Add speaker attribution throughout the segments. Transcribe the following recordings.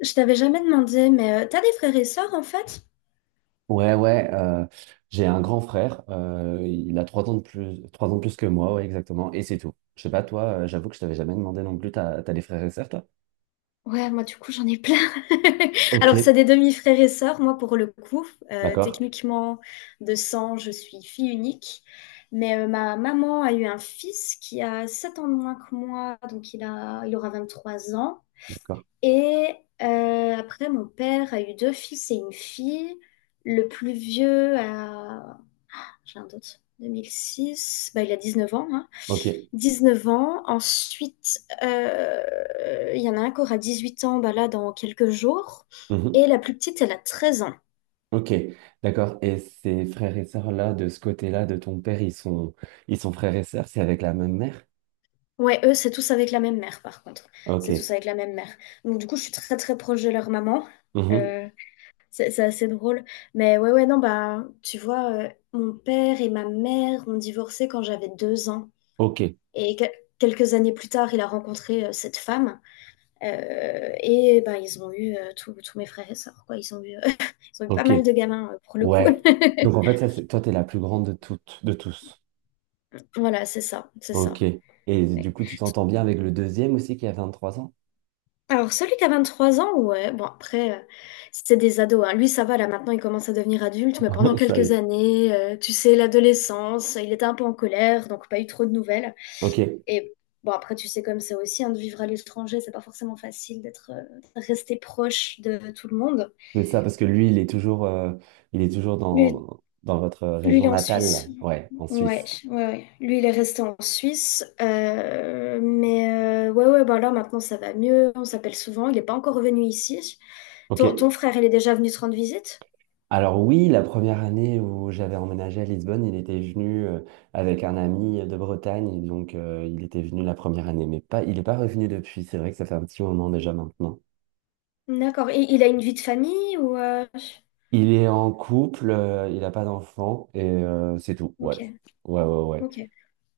Speaker 1: Je t'avais jamais demandé, mais t'as des frères et sœurs en fait?
Speaker 2: Ouais, ouais, j'ai un grand frère, il a 3 ans de plus, 3 ans de plus que moi, ouais, exactement, et c'est tout. Je sais pas, toi, j'avoue que je t'avais jamais demandé non plus, t'as des frères et sœurs, toi?
Speaker 1: Ouais, moi du coup j'en ai plein.
Speaker 2: Ok,
Speaker 1: Alors c'est des demi-frères et sœurs, moi pour le coup.
Speaker 2: d'accord,
Speaker 1: Techniquement de sang, je suis fille unique. Mais ma maman a eu un fils qui a 7 ans de moins que moi, donc il a, il aura 23 ans.
Speaker 2: d'accord,
Speaker 1: Et après mon père a eu deux fils et une fille. Le plus vieux a, j'ai un doute, 2006, bah, il a 19 ans, hein.
Speaker 2: ok,
Speaker 1: 19 ans. Ensuite, il y en a un qui aura 18 ans bah là, dans quelques jours. Et
Speaker 2: mhm,
Speaker 1: la plus petite, elle a 13 ans.
Speaker 2: ok, d'accord. Et ces frères et sœurs là, de ce côté-là, de ton père, ils sont frères et sœurs, c'est avec la même mère?
Speaker 1: Ouais, eux, c'est tous avec la même mère, par contre. C'est
Speaker 2: Ok,
Speaker 1: tous avec la même mère. Donc, du coup, je suis très, très proche de leur maman.
Speaker 2: mhm,
Speaker 1: Euh, c'est assez drôle. Mais ouais, ouais, non, bah, tu vois, mon père et ma mère ont divorcé quand j'avais 2 ans.
Speaker 2: ok,
Speaker 1: Et quelques années plus tard, il a rencontré cette femme. Et ben, ils ont eu tous mes frères et sœurs, quoi. Ils ont eu, ils ont eu pas
Speaker 2: ok,
Speaker 1: mal de gamins pour le coup.
Speaker 2: ouais. Donc en fait, ça, c'est, toi, t'es la plus grande de toutes, de tous.
Speaker 1: Voilà, c'est ça, c'est
Speaker 2: Ok.
Speaker 1: ça.
Speaker 2: Et du
Speaker 1: Ouais.
Speaker 2: coup, tu t'entends bien avec le deuxième aussi qui a 23 ans?
Speaker 1: Alors, celui qui a 23 ans, ouais, bon, après, c'est des ados, hein. Lui, ça va, là, maintenant, il commence à devenir adulte, mais pendant
Speaker 2: Ça y
Speaker 1: quelques
Speaker 2: est.
Speaker 1: années, tu sais, l'adolescence, il était un peu en colère, donc pas eu trop de nouvelles.
Speaker 2: Ok,
Speaker 1: Et bon, après, tu sais, comme c'est aussi, hein, de vivre à l'étranger, c'est pas forcément facile d'être, de rester proche de tout le monde.
Speaker 2: c'est ça, parce que lui, il est toujours
Speaker 1: Lui,
Speaker 2: dans votre
Speaker 1: il
Speaker 2: région
Speaker 1: est en
Speaker 2: natale, là.
Speaker 1: Suisse.
Speaker 2: Ouais, en
Speaker 1: Ouais,
Speaker 2: Suisse.
Speaker 1: ouais, ouais. Lui, il est resté en Suisse, mais ouais, ouais, bah là maintenant ça va mieux, on s'appelle souvent, il n'est pas encore revenu ici. Ton
Speaker 2: Ok.
Speaker 1: frère, il est déjà venu te rendre visite?
Speaker 2: Alors oui, la première année où j'avais emménagé à Lisbonne, il était venu avec un ami de Bretagne, et donc il était venu la première année, mais pas, il n'est pas revenu depuis. C'est vrai que ça fait un petit moment déjà maintenant.
Speaker 1: D'accord, et il a une vie de famille ou...
Speaker 2: Il est en couple, il n'a pas d'enfant et c'est tout. Ouais,
Speaker 1: Ok,
Speaker 2: ouais, ouais, ouais.
Speaker 1: ok.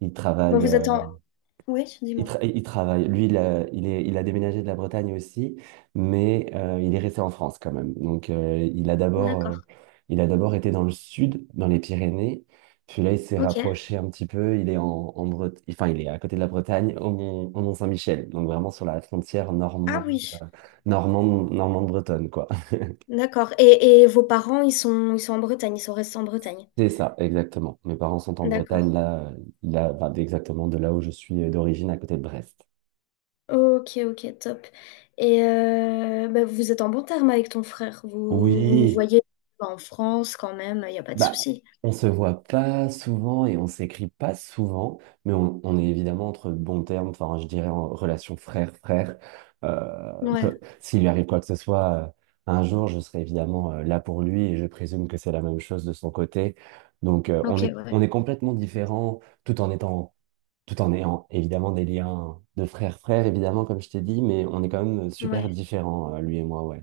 Speaker 2: Il
Speaker 1: Bah
Speaker 2: travaille.
Speaker 1: vous êtes en... Oui, dis-moi.
Speaker 2: Il travaille. Lui, il a déménagé de la Bretagne aussi, mais il est resté en France quand même. Donc, il a d'abord, euh,
Speaker 1: D'accord,
Speaker 2: il a d'abord été dans le sud, dans les Pyrénées. Puis là, il s'est
Speaker 1: ok.
Speaker 2: rapproché un petit peu. Il est en, en Bret- Enfin, il est à côté de la Bretagne, au Mont-Saint-Michel. Donc, vraiment sur la frontière
Speaker 1: Ah
Speaker 2: normande,
Speaker 1: oui,
Speaker 2: normande bretonne, quoi.
Speaker 1: d'accord. Et vos parents, ils sont en Bretagne, ils sont restés en Bretagne.
Speaker 2: C'est ça, exactement. Mes parents sont en
Speaker 1: D'accord.
Speaker 2: Bretagne, là, là, enfin, exactement de là où je suis d'origine, à côté de Brest.
Speaker 1: Ok, ok, top. Et bah, vous êtes en bon terme avec ton frère. Vous vous, vous
Speaker 2: Oui.
Speaker 1: voyez en France quand même, il n'y a pas de
Speaker 2: Bah,
Speaker 1: souci.
Speaker 2: on se voit pas souvent et on s'écrit pas souvent, mais on est évidemment entre bons termes, enfin, je dirais en relation frère-frère.
Speaker 1: Ouais,
Speaker 2: S'il lui arrive quoi que ce soit, un jour, je serai évidemment là pour lui et je présume que c'est la même chose de son côté. Donc, on
Speaker 1: ok,
Speaker 2: est,
Speaker 1: ouais,
Speaker 2: on est complètement différents tout en étant, tout en ayant évidemment des liens de frère-frère, évidemment, comme je t'ai dit, mais on est quand même super
Speaker 1: ouais.
Speaker 2: différents, lui et moi, ouais.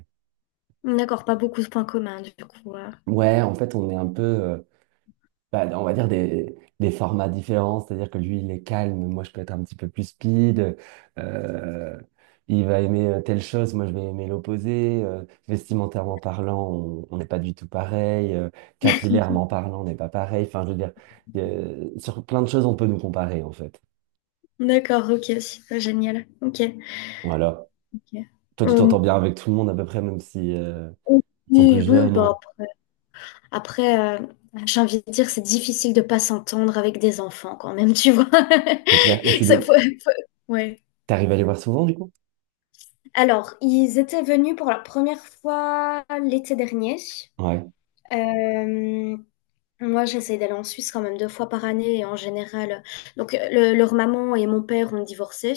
Speaker 1: D'accord, pas beaucoup de points communs du coup. Ouais.
Speaker 2: Ouais, en fait, on est un peu. Bah, on va dire des formats différents, c'est-à-dire que lui, il est calme, moi, je peux être un petit peu plus speed, euh, il va aimer telle chose, moi, je vais aimer l'opposé, vestimentairement parlant, on n'est pas du tout pareil, capillairement parlant, on n'est pas pareil, enfin, je veux dire, sur plein de choses, on peut nous comparer, en fait.
Speaker 1: D'accord, ok, super, génial. Ok.
Speaker 2: Voilà.
Speaker 1: Ok.
Speaker 2: Toi, tu
Speaker 1: Euh,
Speaker 2: t'entends bien avec tout le monde, à peu près, même si, ils sont plus
Speaker 1: oui, oui,
Speaker 2: jeunes, ouais.
Speaker 1: bah, après, après, euh, j'ai envie de dire, c'est difficile de pas s'entendre avec des enfants quand même, tu vois.
Speaker 2: C'est clair. Mais tu
Speaker 1: Ça,
Speaker 2: les...
Speaker 1: faut- faut- Ouais.
Speaker 2: T'arrives à les voir souvent, du coup?
Speaker 1: Alors, ils étaient venus pour la première fois l'été dernier.
Speaker 2: Ouais.
Speaker 1: Euh, Moi, j'essaie d'aller en Suisse quand même 2 fois par année et en général. Donc, leur maman et mon père ont divorcé,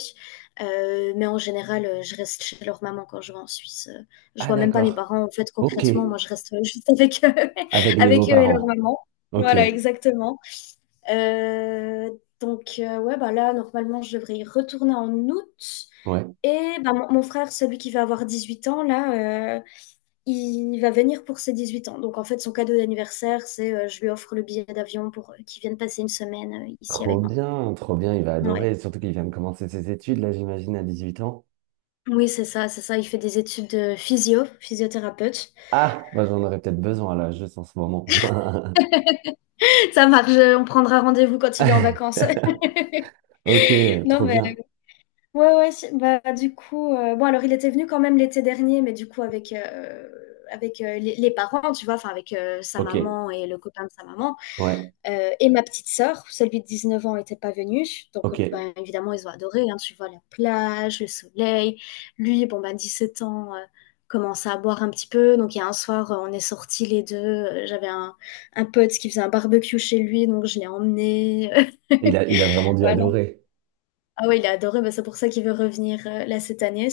Speaker 1: mais en général, je reste chez leur maman quand je vais en Suisse. Je
Speaker 2: Ah,
Speaker 1: vois même pas mes
Speaker 2: d'accord.
Speaker 1: parents en fait
Speaker 2: Ok.
Speaker 1: concrètement. Moi, je reste juste avec eux,
Speaker 2: Avec les
Speaker 1: avec eux et leur
Speaker 2: beaux-parents.
Speaker 1: maman.
Speaker 2: Ok.
Speaker 1: Voilà, exactement. Euh, donc, ouais, bah là, normalement, je devrais y retourner en août.
Speaker 2: Ouais.
Speaker 1: Et bah, mon frère, celui qui va avoir 18 ans, là, il va venir pour ses 18 ans. Donc, en fait, son cadeau d'anniversaire, c'est je lui offre le billet d'avion pour qu'il vienne passer une semaine ici avec moi.
Speaker 2: Trop bien, il va
Speaker 1: Ouais.
Speaker 2: adorer, surtout qu'il vient de commencer ses études, là j'imagine, à 18 ans.
Speaker 1: Oui, c'est ça, c'est ça. Il fait des études de physio, physiothérapeute.
Speaker 2: Ah, bah, j'en aurais peut-être besoin là, juste en ce moment.
Speaker 1: Ça marche, on prendra rendez-vous quand il vient en vacances.
Speaker 2: Ok,
Speaker 1: Non,
Speaker 2: trop
Speaker 1: mais
Speaker 2: bien.
Speaker 1: ouais, ouais. Bah, du coup, bon, alors il était venu quand même l'été dernier, mais du coup, avec, les parents, tu vois, enfin, avec sa
Speaker 2: Ok,
Speaker 1: maman et le copain de sa maman.
Speaker 2: ouais,
Speaker 1: Et ma petite sœur, celui de 19 ans, n'était pas venu. Donc,
Speaker 2: ok.
Speaker 1: ben, évidemment, ils ont adoré, hein. Tu vois, la plage, le soleil. Lui, bon, ben, 17 ans, commence à boire un petit peu. Donc, il y a un soir, on est sortis les deux. J'avais un pote qui faisait un barbecue chez lui, donc je l'ai emmené.
Speaker 2: Il a, il a vraiment dû
Speaker 1: Voilà.
Speaker 2: adorer.
Speaker 1: Ah oui, il a adoré. Ben, c'est pour ça qu'il veut revenir là cette année.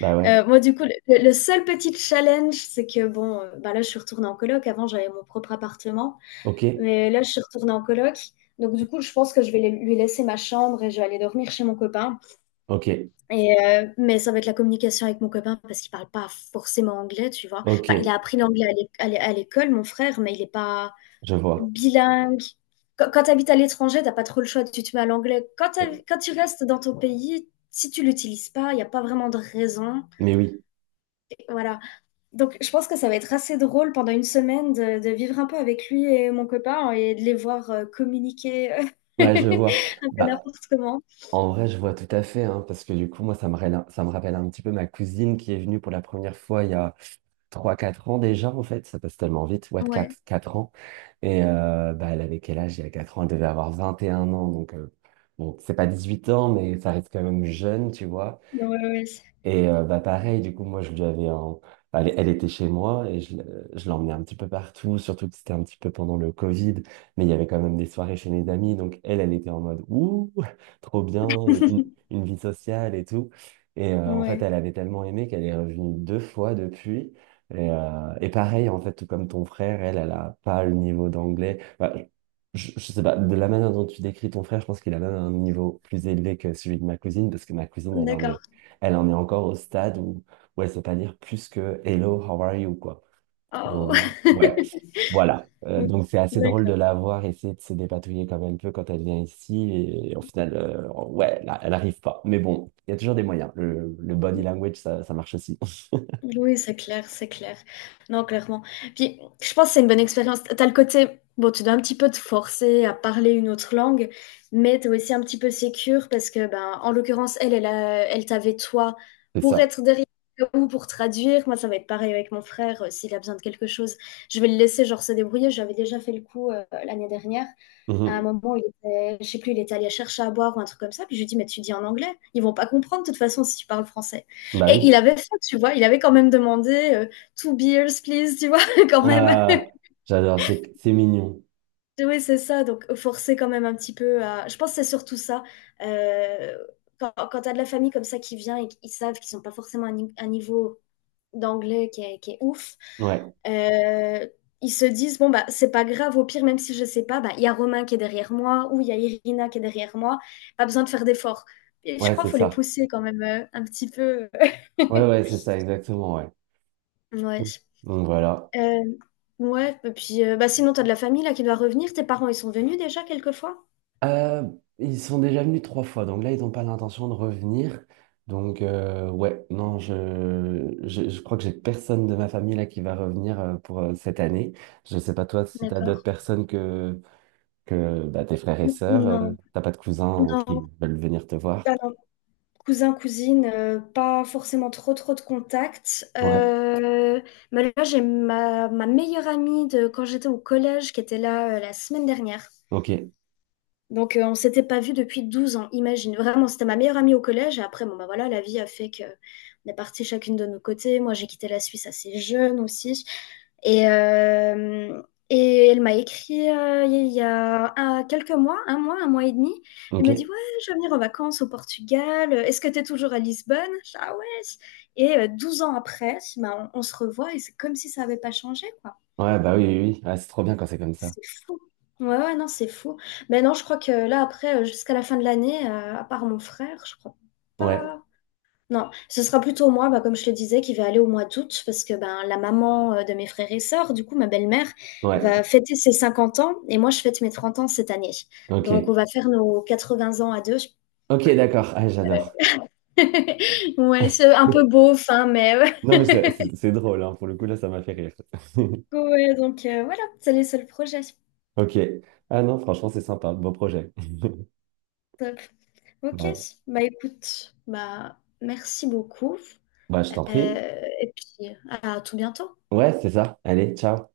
Speaker 2: Bah ouais,
Speaker 1: Moi, du coup, le seul petit challenge, c'est que, bon, ben là, je suis retournée en coloc. Avant, j'avais mon propre appartement.
Speaker 2: ok,
Speaker 1: Mais là, je suis retournée en coloc. Donc, du coup, je pense que je vais lui laisser ma chambre et je vais aller dormir chez mon copain.
Speaker 2: ok,
Speaker 1: Et, mais ça va être la communication avec mon copain parce qu'il parle pas forcément anglais, tu vois. Enfin, il
Speaker 2: ok,
Speaker 1: a appris l'anglais à l'école, mon frère, mais il n'est pas
Speaker 2: je vois.
Speaker 1: bilingue. Quand, quand tu habites à l'étranger, t'as pas trop le choix, tu te mets à l'anglais. Quand tu restes dans ton pays, si tu l'utilises pas, il n'y a pas vraiment de raison.
Speaker 2: Mais oui,
Speaker 1: Voilà. Donc, je pense que ça va être assez drôle pendant une semaine de vivre un peu avec lui et mon copain et de les voir communiquer
Speaker 2: ouais, je vois.
Speaker 1: un peu
Speaker 2: Bah,
Speaker 1: n'importe comment.
Speaker 2: en vrai, je vois tout à fait, hein, parce que du coup, moi, ça me rappelle un petit peu ma cousine qui est venue pour la première fois il y a trois, quatre ans déjà, en fait. Ça passe tellement vite, ouais, 4,
Speaker 1: Ouais,
Speaker 2: 4 ans. Et bah, elle avait quel âge? Il y a 4 ans, elle devait avoir 21 ans. Donc, bon, c'est pas 18 ans, mais ça reste quand même jeune, tu vois.
Speaker 1: ouais, ouais.
Speaker 2: Et bah pareil, du coup, moi, je lui avais un... Elle, elle était chez moi et je l'emmenais un petit peu partout, surtout que c'était un petit peu pendant le Covid, mais il y avait quand même des soirées chez mes amis. Donc, elle, elle était en mode, ouh, trop bien, une, une vie sociale et tout. Et en fait,
Speaker 1: Ouais,
Speaker 2: elle avait tellement aimé qu'elle est revenue deux fois depuis. Et, pareil, en fait, tout comme ton frère, elle, elle a pas le niveau d'anglais. Bah, je sais pas, de la manière dont tu décris ton frère, je pense qu'il a même un niveau plus élevé que celui de ma cousine, parce que ma cousine,
Speaker 1: d'accord.
Speaker 2: elle en est encore au stade où elle sait pas dire plus que Hello, how are you, quoi. Donc,
Speaker 1: Oh.
Speaker 2: ouais, voilà. Donc, c'est assez drôle de
Speaker 1: D'accord.
Speaker 2: la voir essayer de se dépatouiller comme elle peut quand elle vient ici. Et, au final, ouais, là, elle arrive pas. Mais bon, il y a toujours des moyens. Le body language, ça marche aussi.
Speaker 1: Oui, c'est clair, c'est clair. Non, clairement. Puis, je pense que c'est une bonne expérience. T'as le côté, bon, tu dois un petit peu te forcer à parler une autre langue, mais t'es aussi un petit peu sécure parce que, ben, en l'occurrence, elle, elle, elle t'avait toi
Speaker 2: C'est
Speaker 1: pour
Speaker 2: ça.
Speaker 1: être derrière ou pour traduire. Moi, ça va être pareil avec mon frère, s'il a besoin de quelque chose, je vais le laisser, genre, se débrouiller. J'avais déjà fait le coup, l'année dernière. À un
Speaker 2: Mhm.
Speaker 1: moment, il était, je sais plus, il était allé chercher à boire ou un truc comme ça. Puis je lui dis, mais tu dis en anglais. Ils vont pas comprendre de toute façon si tu parles français.
Speaker 2: Bah
Speaker 1: Et
Speaker 2: oui.
Speaker 1: il avait fait, tu vois, il avait quand même demandé two beers, please, tu vois, quand même.
Speaker 2: Euh, J'adore, c'est mignon.
Speaker 1: Oui, c'est ça, donc forcer quand même un petit peu à. Je pense que c'est surtout ça. Euh, quand tu as de la famille comme ça qui vient et qu'ils savent qu'ils sont pas forcément à un un niveau d'anglais qui est ouf,
Speaker 2: Ouais,
Speaker 1: euh, ils se disent, bon, bah, c'est pas grave, au pire, même si je sais pas, bah, il y a Romain qui est derrière moi ou il y a Irina qui est derrière moi, pas besoin de faire d'efforts. Et je
Speaker 2: ouais,
Speaker 1: crois
Speaker 2: c'est
Speaker 1: qu'il faut les
Speaker 2: ça.
Speaker 1: pousser quand même un petit peu.
Speaker 2: Ouais, ouais, c'est ça, exactement, ouais.
Speaker 1: Ouais.
Speaker 2: Donc voilà.
Speaker 1: Euh, ouais, et puis bah, sinon, t'as de la famille là qui doit revenir. Tes parents, ils sont venus déjà quelquefois?
Speaker 2: Euh, Ils sont déjà venus trois fois, donc là, ils n'ont pas l'intention de revenir. Donc, ouais, non, je crois que j'ai personne de ma famille là qui va revenir pour cette année. Je ne sais pas toi si tu as d'autres
Speaker 1: D'accord.
Speaker 2: personnes que, bah, tes frères et sœurs,
Speaker 1: Non,
Speaker 2: t'as pas de cousins
Speaker 1: non,
Speaker 2: qui veulent venir te voir.
Speaker 1: pas non. Cousin, cousine, pas forcément trop trop de contacts.
Speaker 2: Ouais,
Speaker 1: Mais là, j'ai ma meilleure amie de quand j'étais au collège qui était là la semaine dernière.
Speaker 2: ok,
Speaker 1: Donc, on s'était pas vu depuis 12 ans, imagine. Vraiment, c'était ma meilleure amie au collège. Et après, bon, bah voilà, la vie a fait que on est partis chacune de nos côtés. Moi, j'ai quitté la Suisse assez jeune aussi. Et, euh, et elle m'a écrit il y a un- quelques mois, un mois, un mois et demi. Elle me dit,
Speaker 2: ok.
Speaker 1: ouais, je vais venir en vacances au Portugal. Est-ce que tu es toujours à Lisbonne? Je dis, ah ouais. Et 12 ans après, bah, on se revoit et c'est comme si ça n'avait pas changé, quoi.
Speaker 2: Ouais, bah oui, oui, oui. Ah, c'est trop bien quand c'est comme ça.
Speaker 1: C'est fou. Ouais, ouais, non, c'est fou. Mais non, je crois que là, après, jusqu'à la fin de l'année, à part mon frère, je crois
Speaker 2: Ouais,
Speaker 1: pas. Non, ce sera plutôt moi, bah, comme je le disais, qui vais aller au mois d'août, parce que ben, la maman de mes frères et sœurs, du coup, ma belle-mère, va
Speaker 2: ouais,
Speaker 1: fêter ses 50 ans, et moi, je fête mes 30 ans cette année. Donc, on
Speaker 2: ok.
Speaker 1: va faire nos 80 ans à deux.
Speaker 2: Ok, d'accord, ah, j'adore.
Speaker 1: Ouais, c'est un peu beau fin mais
Speaker 2: Non,
Speaker 1: ouais.
Speaker 2: mais c'est drôle, hein. Pour le coup, là, ça m'a fait rire.
Speaker 1: Ouais, donc voilà, c'est les seuls projets.
Speaker 2: Ok. Ah non, franchement, c'est sympa. Beau projet.
Speaker 1: Top. Ok,
Speaker 2: Bah,
Speaker 1: bah écoute, bah merci beaucoup.
Speaker 2: bah, je t'en prie.
Speaker 1: Et puis, à tout bientôt.
Speaker 2: Ouais, c'est ça. Allez, ciao.